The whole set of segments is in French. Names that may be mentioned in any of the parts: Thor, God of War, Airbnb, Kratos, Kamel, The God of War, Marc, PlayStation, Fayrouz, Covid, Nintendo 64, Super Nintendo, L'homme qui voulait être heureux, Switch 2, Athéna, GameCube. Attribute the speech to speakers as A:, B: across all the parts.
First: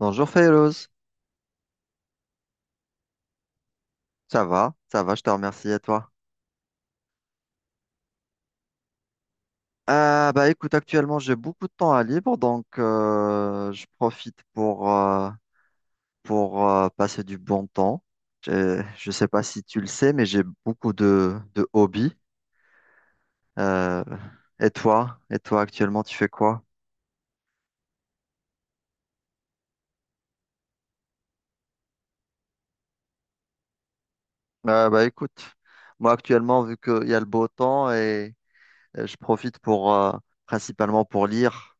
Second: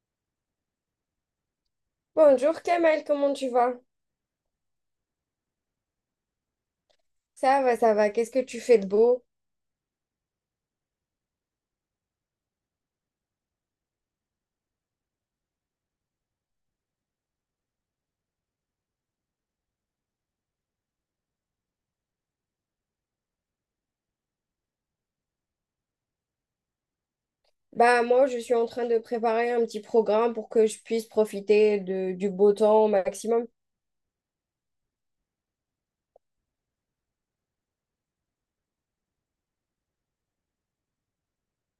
A: Bonjour Fayrouz,
B: Bonjour Kamel, comment tu vas?
A: ça va, je te remercie et toi?
B: Ça va, ça va. Qu'est-ce que tu fais de beau?
A: Bah écoute, actuellement j'ai beaucoup de temps à libre, donc je profite pour, passer du bon temps. Je sais pas si tu le sais, mais j'ai beaucoup de hobbies. Euh, et toi? Et toi actuellement tu fais quoi?
B: Bah moi, je suis en train de préparer un petit programme pour que je puisse profiter du beau temps au maximum.
A: Bah écoute, moi actuellement vu qu'il y a le beau temps et je profite pour principalement pour lire.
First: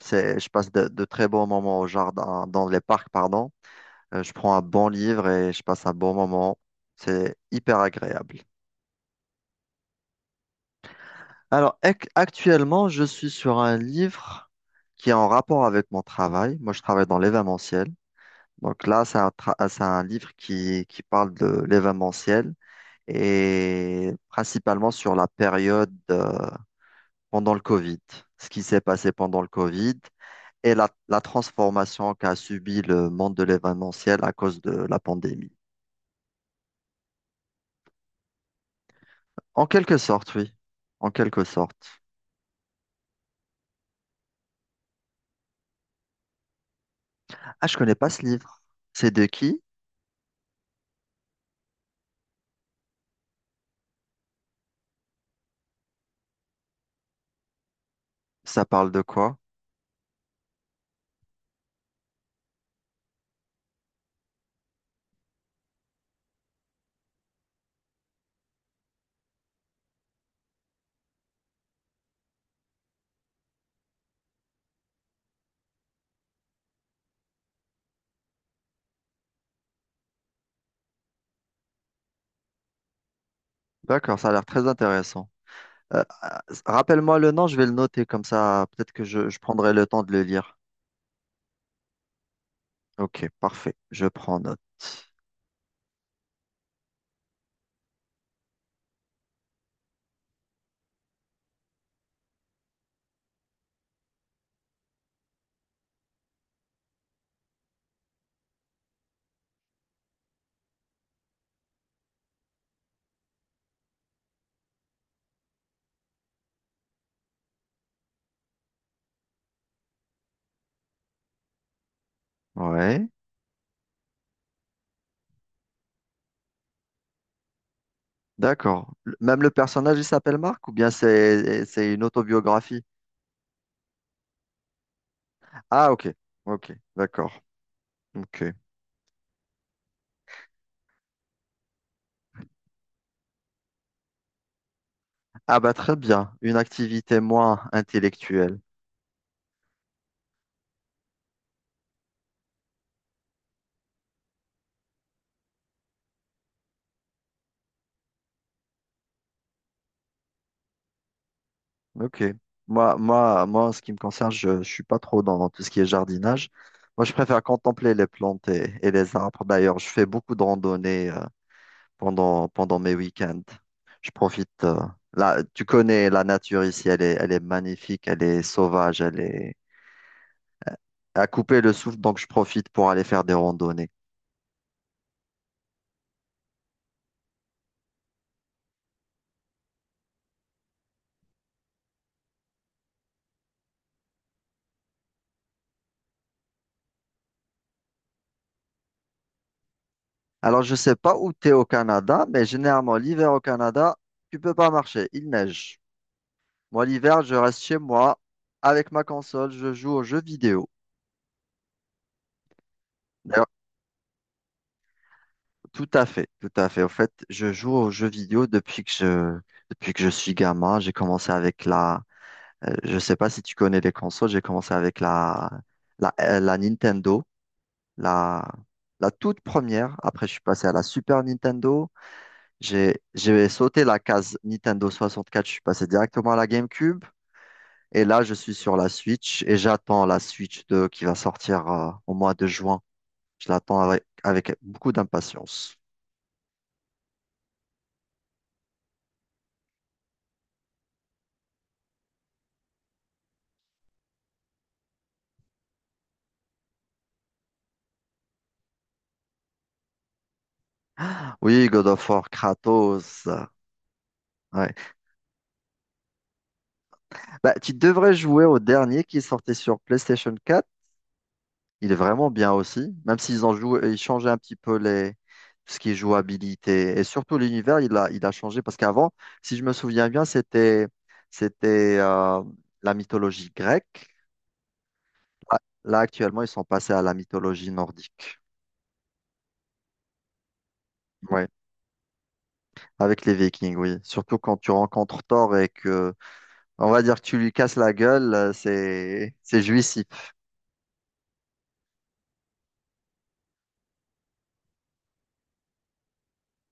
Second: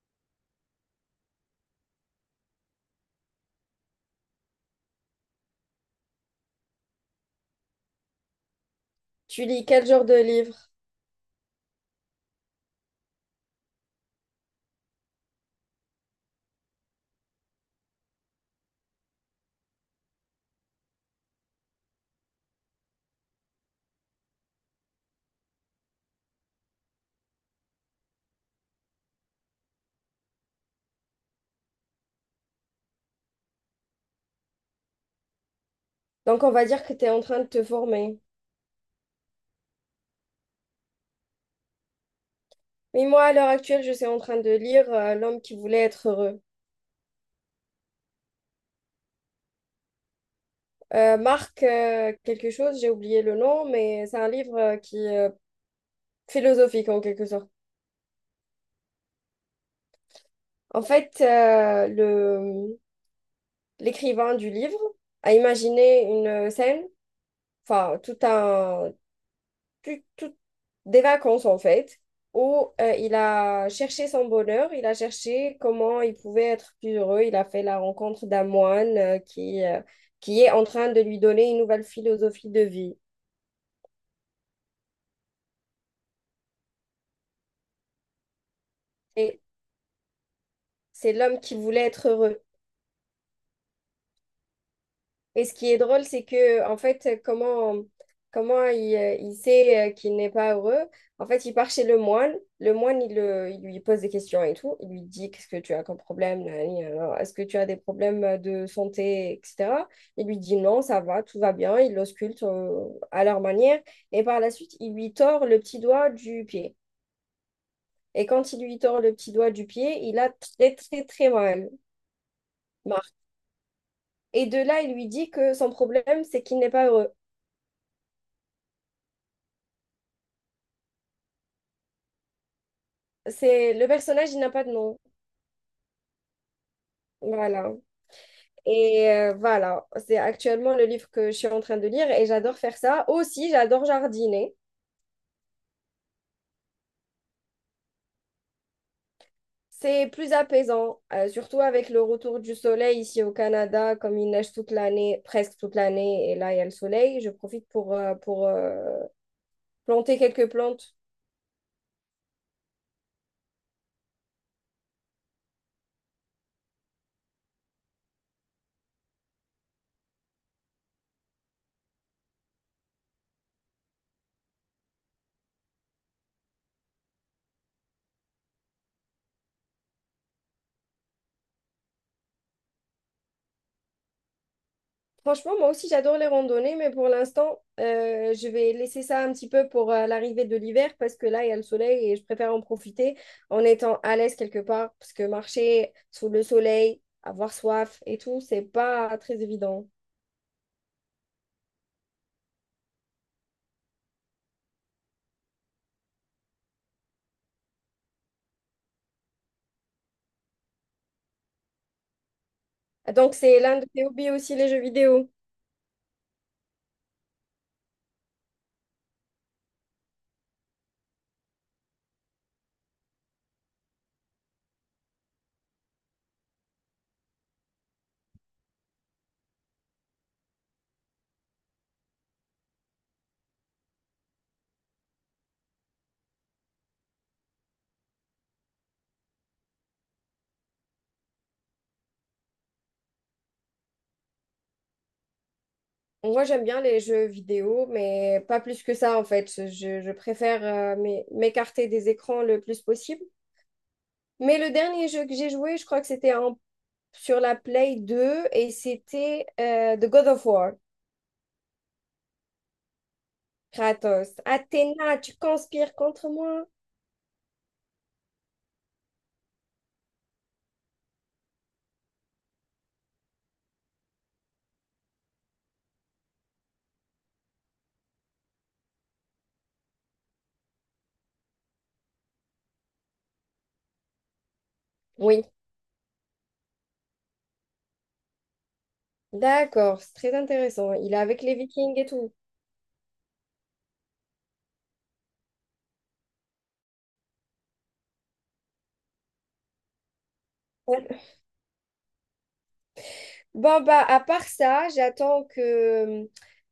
A: Je passe de très bons moments au jardin, dans les parcs, pardon. Je prends un bon livre et je passe un bon moment. C'est hyper agréable.
B: Tu lis quel genre de livre?
A: Alors, actuellement, je suis sur un livre qui est en rapport avec mon travail. Moi, je travaille dans l'événementiel. Donc là, c'est un livre qui parle de l'événementiel et principalement sur la période pendant le Covid, ce qui s'est passé pendant le Covid et la transformation qu'a subi le monde de l'événementiel à cause de la pandémie.
B: Donc on va dire que tu es en train de te former.
A: En quelque sorte, oui. En quelque sorte.
B: Mais moi, à l'heure actuelle, je suis en train de lire L'homme qui voulait être heureux.
A: Ah, je connais pas ce livre. C'est de qui?
B: Marc, quelque chose, j'ai oublié le nom, mais c'est un livre qui est philosophique en quelque sorte.
A: Ça parle de quoi?
B: En fait, le, l'écrivain du livre a imaginé une scène enfin, tout un, tout- tout- des vacances en fait, où il a cherché son bonheur, il a cherché comment il pouvait être plus heureux. Il a fait la rencontre d'un moine qui qui est en train de lui donner une nouvelle philosophie de vie.
A: D'accord, ça a l'air très intéressant. Rappelle-moi le nom, je vais le noter comme ça, peut-être que je
B: Et
A: prendrai le temps de le lire.
B: c'est l'homme qui voulait être heureux.
A: Ok, parfait, je prends note.
B: Et ce qui est drôle, c'est que, en fait, comment il sait qu'il n'est pas heureux? En fait, il part chez le moine. Le moine, il lui pose des questions et tout. Il lui dit, qu'est-ce que tu as comme problème? Nanani, nanana, est-ce que tu as des problèmes de santé, etc. Il lui dit, non, ça va, tout va bien. Il l'ausculte à leur manière. Et par la suite, il lui tord le petit doigt du pied. Et quand il lui tord le petit doigt du pied, il a très, très, très mal.
A: Ouais,
B: Marc. Et de là, il lui dit que son problème, c'est qu'il n'est pas heureux.
A: d'accord. Même le personnage, il s'appelle Marc ou bien c'est une autobiographie?
B: C'est le personnage, il n'a pas de nom.
A: Ah, ok, ok, d'accord.
B: Voilà.
A: Ok.
B: Et voilà, c'est actuellement le livre que je suis en train de lire et j'adore faire ça. Aussi, j'adore jardiner.
A: Ah bah très bien, une activité moins intellectuelle.
B: C'est plus apaisant, surtout avec le retour du soleil ici au Canada, comme il neige toute l'année, presque toute l'année, et là il y a le soleil. Je profite pour planter quelques plantes.
A: Ok. En ce qui me concerne, je suis pas trop dans tout ce qui est jardinage. Moi, je préfère contempler les plantes et les arbres. D'ailleurs, je fais beaucoup de randonnées pendant mes week-ends. Je profite. Là, tu connais la nature ici, elle est magnifique, elle est sauvage, elle est à couper le souffle, donc je profite pour aller faire des randonnées.
B: Franchement, moi aussi, j'adore les randonnées, mais pour l'instant, je vais laisser ça un petit peu pour l'arrivée de l'hiver parce que là, il y a le soleil et je préfère en profiter en étant à l'aise quelque part parce que marcher sous le soleil, avoir soif et tout, c'est pas très évident.
A: Alors, je ne sais pas où tu es au Canada, mais généralement, l'hiver au Canada, tu peux pas marcher, il neige. Moi, l'hiver, je reste chez moi avec ma console, je joue aux jeux vidéo.
B: Donc,
A: D'ailleurs,
B: c'est l'un de tes hobbies aussi, les jeux vidéo.
A: tout à fait, tout à fait. En fait, je joue aux jeux vidéo depuis que je suis gamin. J'ai commencé avec la, Je sais pas si tu connais les consoles, j'ai commencé avec la Nintendo, la, la toute première. Après, je suis passé à la Super Nintendo. J'ai sauté la case Nintendo 64, je suis passé directement à la GameCube. Et là, je suis sur la Switch et j'attends la Switch 2 qui va sortir, au mois de juin. Je l'attends avec, avec beaucoup d'impatience.
B: Moi, j'aime bien les jeux vidéo, mais pas plus que ça en fait. Je préfère m'écarter des écrans le plus possible. Mais le dernier jeu que j'ai joué, je crois que c'était un sur la PS2 et c'était The God of War.
A: Oui, God of War, Kratos.
B: Kratos,
A: Ouais.
B: Athéna, tu conspires contre moi?
A: Bah, tu devrais jouer au dernier qui sortait sur PlayStation quatre. Il est vraiment bien aussi, même s'ils ont joué, ils changeaient un petit peu les, tout ce qui est jouabilité. Et surtout l'univers, il a changé parce qu'avant, si je me souviens bien, c'était, c'était la mythologie grecque.
B: Oui,
A: Là, Là, actuellement, ils sont passés à la mythologie nordique.
B: d'accord, c'est très intéressant. Il est avec
A: Ouais,
B: les Vikings et tout.
A: avec les Vikings, oui. Surtout quand tu rencontres Thor on va dire que tu lui casses la gueule, c'est jouissif.
B: Ouais. Bon, bah, à part ça, j'attends que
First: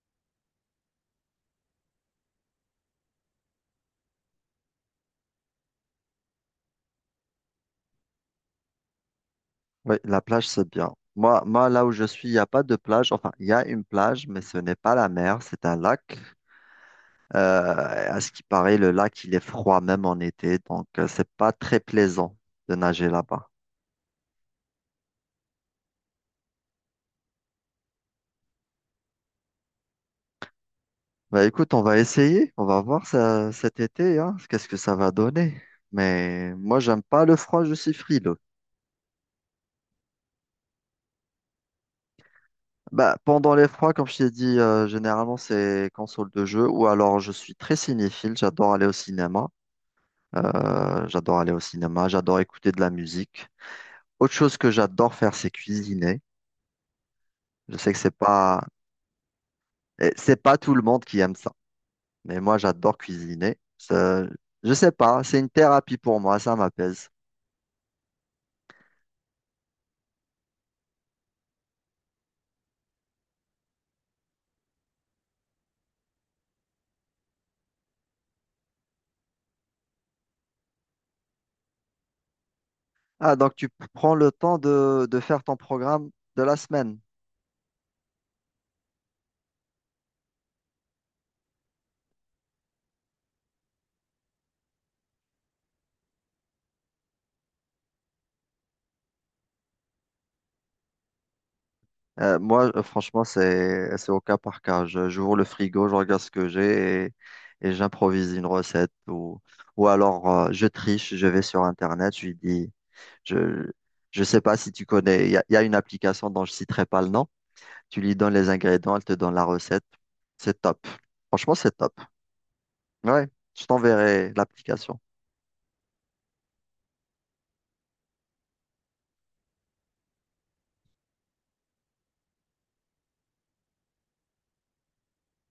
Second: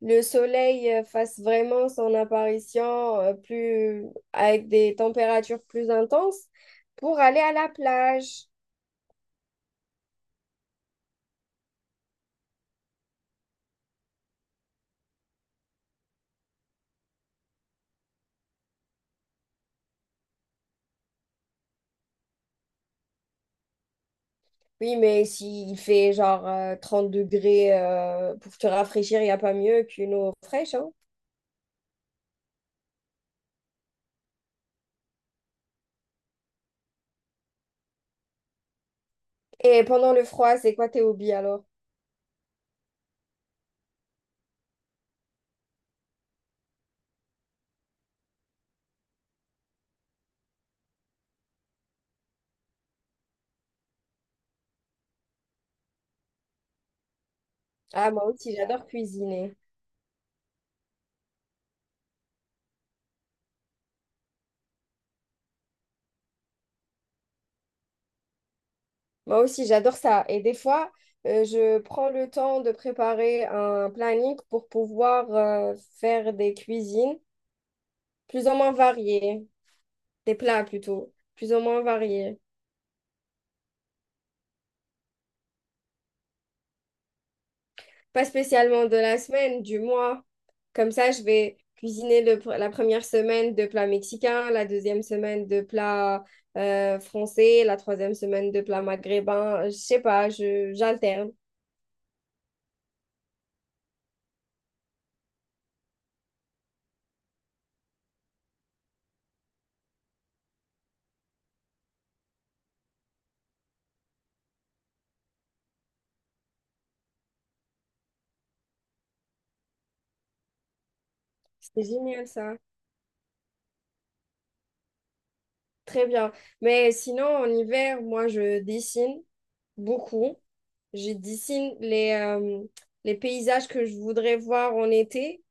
B: le soleil fasse vraiment son apparition avec des températures plus intenses pour aller à la plage.
A: Oui, la plage, c'est bien. Là où je suis, il n'y a pas de plage. Enfin, il y a une plage, mais ce n'est pas la mer, c'est un lac. Euh, à ce qui paraît, il est froid même en été, donc c'est pas très plaisant de nager là-bas.
B: Oui, mais s'il fait genre 30 degrés pour te rafraîchir, il n'y a pas mieux qu'une eau fraîche, hein.
A: Bah, écoute, on va essayer, on va voir ça, cet été, hein, qu'est-ce que ça va donner. Mais moi, j'aime pas le froid, je suis frileux.
B: Et pendant le froid, c'est quoi tes hobbies alors?
A: Bah, pendant les froids, comme je t'ai dit, généralement, c'est console de jeu ou alors je suis très cinéphile, j'adore aller au cinéma. J'adore écouter de la musique. Autre chose que j'adore faire, c'est cuisiner. Je sais que c'est
B: Ah, moi aussi,
A: pas,
B: j'adore cuisiner.
A: eh, C'est pas tout le monde qui aime ça, mais moi j'adore cuisiner. Je sais pas, c'est une thérapie pour moi, ça m'apaise.
B: Moi aussi, j'adore ça. Et des fois, je prends le temps de préparer un planning pour pouvoir faire des cuisines plus ou moins variées, des plats plutôt, plus ou moins variés.
A: Ah, donc tu prends le temps de faire ton programme de la semaine.
B: Pas spécialement de la semaine, du mois. Comme ça, je vais cuisiner la première semaine de plats mexicains, la deuxième semaine de plats français, la troisième semaine de plats maghrébins. Je sais pas, j'alterne.
A: Franchement, c'est au cas par cas. J'ouvre le frigo, je regarde ce que j'ai et j'improvise une recette ou alors je triche, je vais sur Internet, je lui dis. Je je sais pas si tu connais, il y a une application dont je citerai pas le nom. Tu lui donnes les ingrédients, elle te donne la recette. C'est top. Franchement, c'est
B: C'est
A: top.
B: génial ça.
A: Ouais, je t'enverrai l'application.
B: Très bien. Mais sinon, en hiver, moi, je dessine beaucoup. Je dessine les paysages que je voudrais voir en été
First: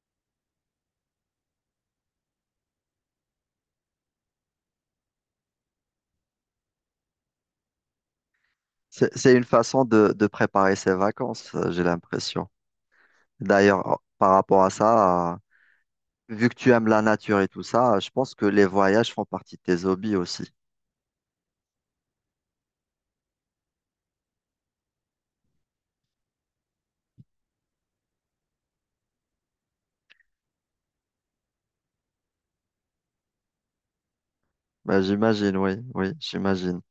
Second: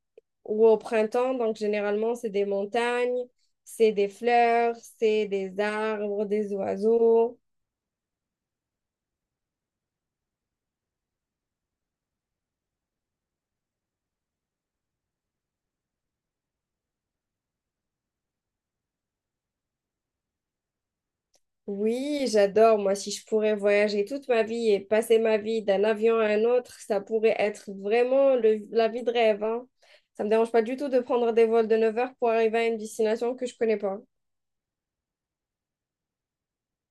B: ou au printemps. Donc, généralement, c'est des montagnes, c'est des fleurs, c'est des arbres, des oiseaux.
A: C'est une façon de préparer ses vacances, j'ai l'impression. D'ailleurs, par rapport à ça, vu que tu aimes la nature et tout ça, je pense que les voyages font partie de tes hobbies aussi.
B: Oui, j'adore. Moi, si je pourrais voyager toute ma vie et passer ma vie d'un avion à un autre, ça pourrait être vraiment la vie de rêve, hein. Ça me dérange pas du tout de prendre des vols de 9 heures pour arriver à une destination que je connais pas.
A: Bah, j'imagine, oui, oui, j'imagine.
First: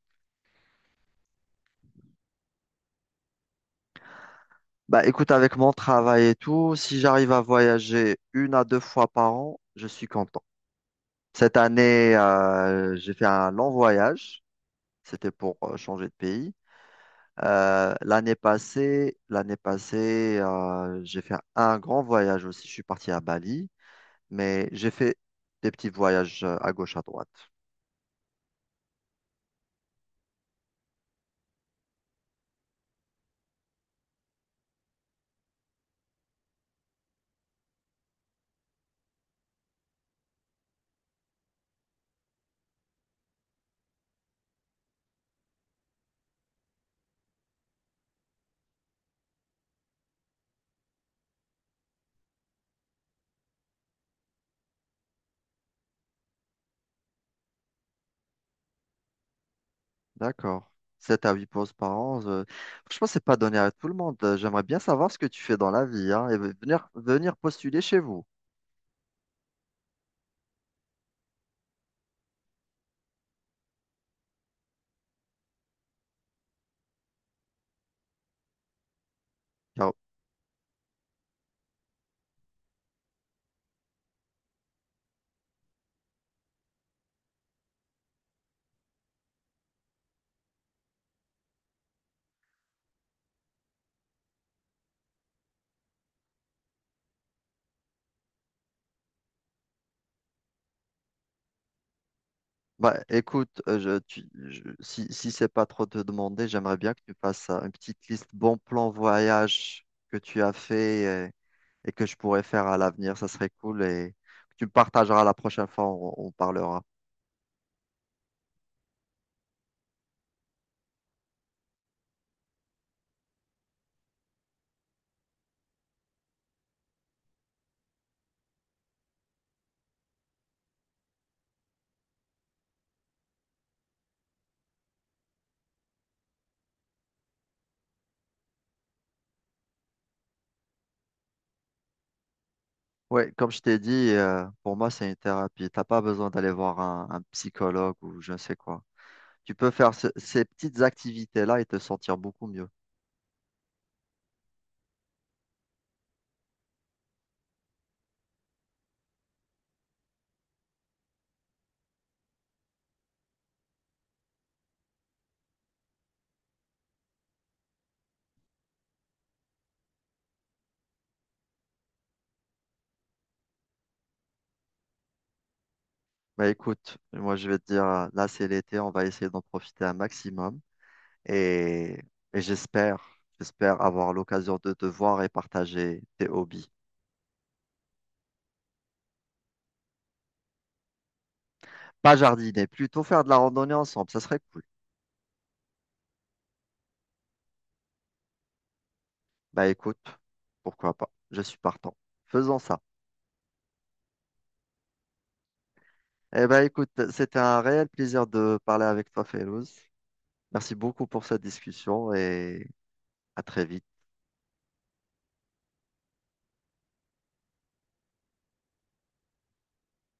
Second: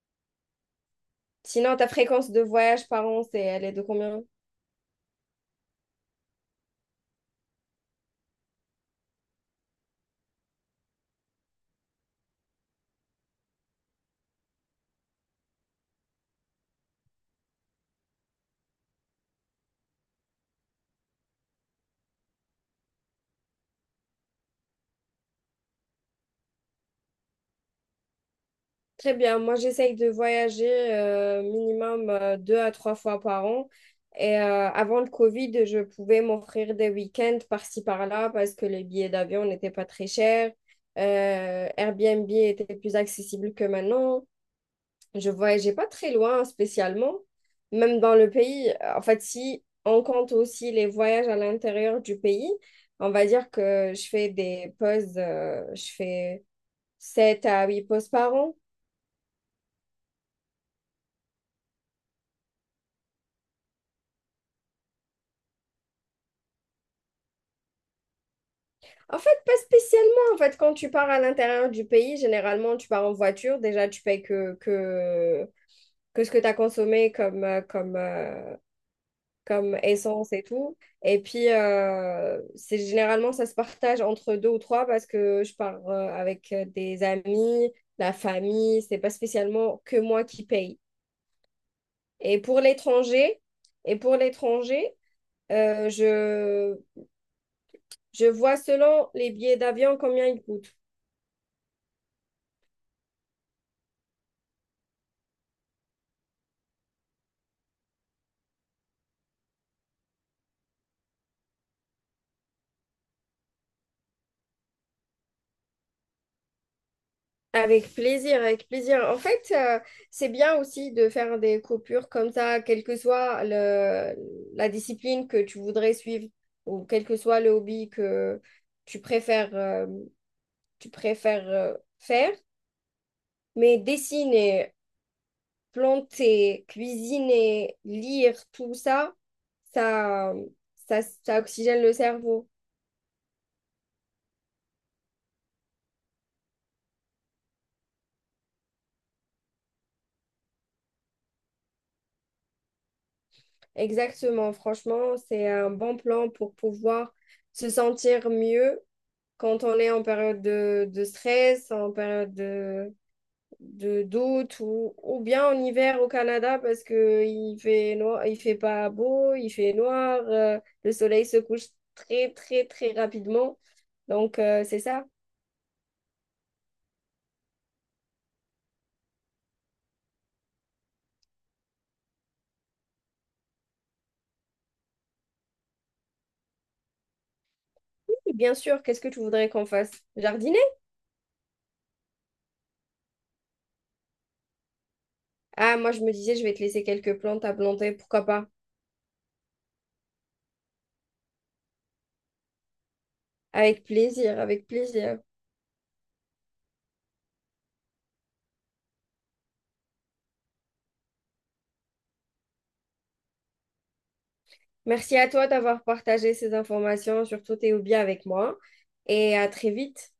B: Sinon, ta fréquence de voyage par an, elle est de combien?
A: Bah, écoute, avec mon travail et tout, si j'arrive à voyager une à deux fois par an, je suis content. Cette année, j'ai fait un long voyage. C'était pour changer de pays. L'année passée, j'ai fait un grand voyage aussi. Je suis parti à Bali, mais j'ai fait des petits voyages à gauche, à droite.
B: Très bien. Moi, j'essaye de voyager minimum deux à trois fois par an. Et avant le Covid, je pouvais m'offrir des week-ends par-ci par-là parce que les billets d'avion n'étaient pas très chers. Airbnb était plus accessible que maintenant. Je voyageais pas très loin spécialement, même dans le pays. En fait, si on compte aussi les voyages à l'intérieur du pays, on va dire que je fais des pauses, je fais 7 à 8 pauses par an.
A: D'accord. Sept à huit pauses par an. Franchement, c'est pas donné à tout le monde. J'aimerais bien savoir ce que tu fais dans la vie, hein, et venir, venir postuler chez vous.
B: En fait, pas spécialement. En fait, quand tu pars à l'intérieur du pays, généralement, tu pars en voiture. Déjà, tu payes que ce que tu as consommé comme
A: Car
B: essence et tout. Et puis, c'est généralement, ça se partage entre deux ou trois parce que je pars avec des amis, la famille. C'est pas spécialement que moi qui paye. Et pour l'étranger, et pour l'étranger, euh, je, je vois selon les billets d'avion combien ils coûtent.
A: bah, écoute, si, si c'est pas trop te demander, j'aimerais bien que tu fasses une petite liste bons plans voyage que tu as fait et que je pourrais faire à l'avenir. Ça serait cool et que tu me partageras la prochaine fois, on parlera.
B: Avec plaisir, avec plaisir. En fait, c'est bien aussi de faire des coupures comme ça, quelle que soit la discipline que tu voudrais suivre ou quel que soit le hobby que tu préfères, euh, tu préfères faire. Mais dessiner, planter, cuisiner, lire, tout ça, ça, ça oxygène le cerveau.
A: Ouais, comme je t'ai dit, pour moi, c'est une thérapie. T'as pas besoin d'aller voir un psychologue ou je ne sais quoi. Tu peux faire ces petites activités-là et te sentir beaucoup mieux.
B: Exactement. Franchement, c'est un bon plan pour pouvoir se sentir mieux quand on est en période de stress, en période de doute ou bien en hiver au Canada parce que il fait noir, il fait pas beau, il fait noir, le soleil se couche très, très, très rapidement. Donc, c'est ça.
A: Bah écoute, moi je vais te dire, là c'est l'été, on va essayer d'en profiter un maximum. Et, et j'espère, j'espère avoir l'occasion de te voir et partager tes hobbies.
B: Oui, bien sûr, qu'est-ce que tu voudrais qu'on fasse? Jardiner?
A: Pas jardiner, plutôt faire de la randonnée ensemble, ça serait cool.
B: Ah, moi je me disais, je vais te laisser quelques plantes à planter, pourquoi pas?
A: Bah écoute, pourquoi pas, je suis partant. Faisons ça.
B: Avec plaisir, avec plaisir.
A: Eh ben écoute, c'était un réel plaisir de parler avec toi, Félouz. Merci beaucoup pour cette discussion et à très vite.
B: Merci à toi d'avoir partagé ces informations, surtout tes hobbies avec moi, et à très vite.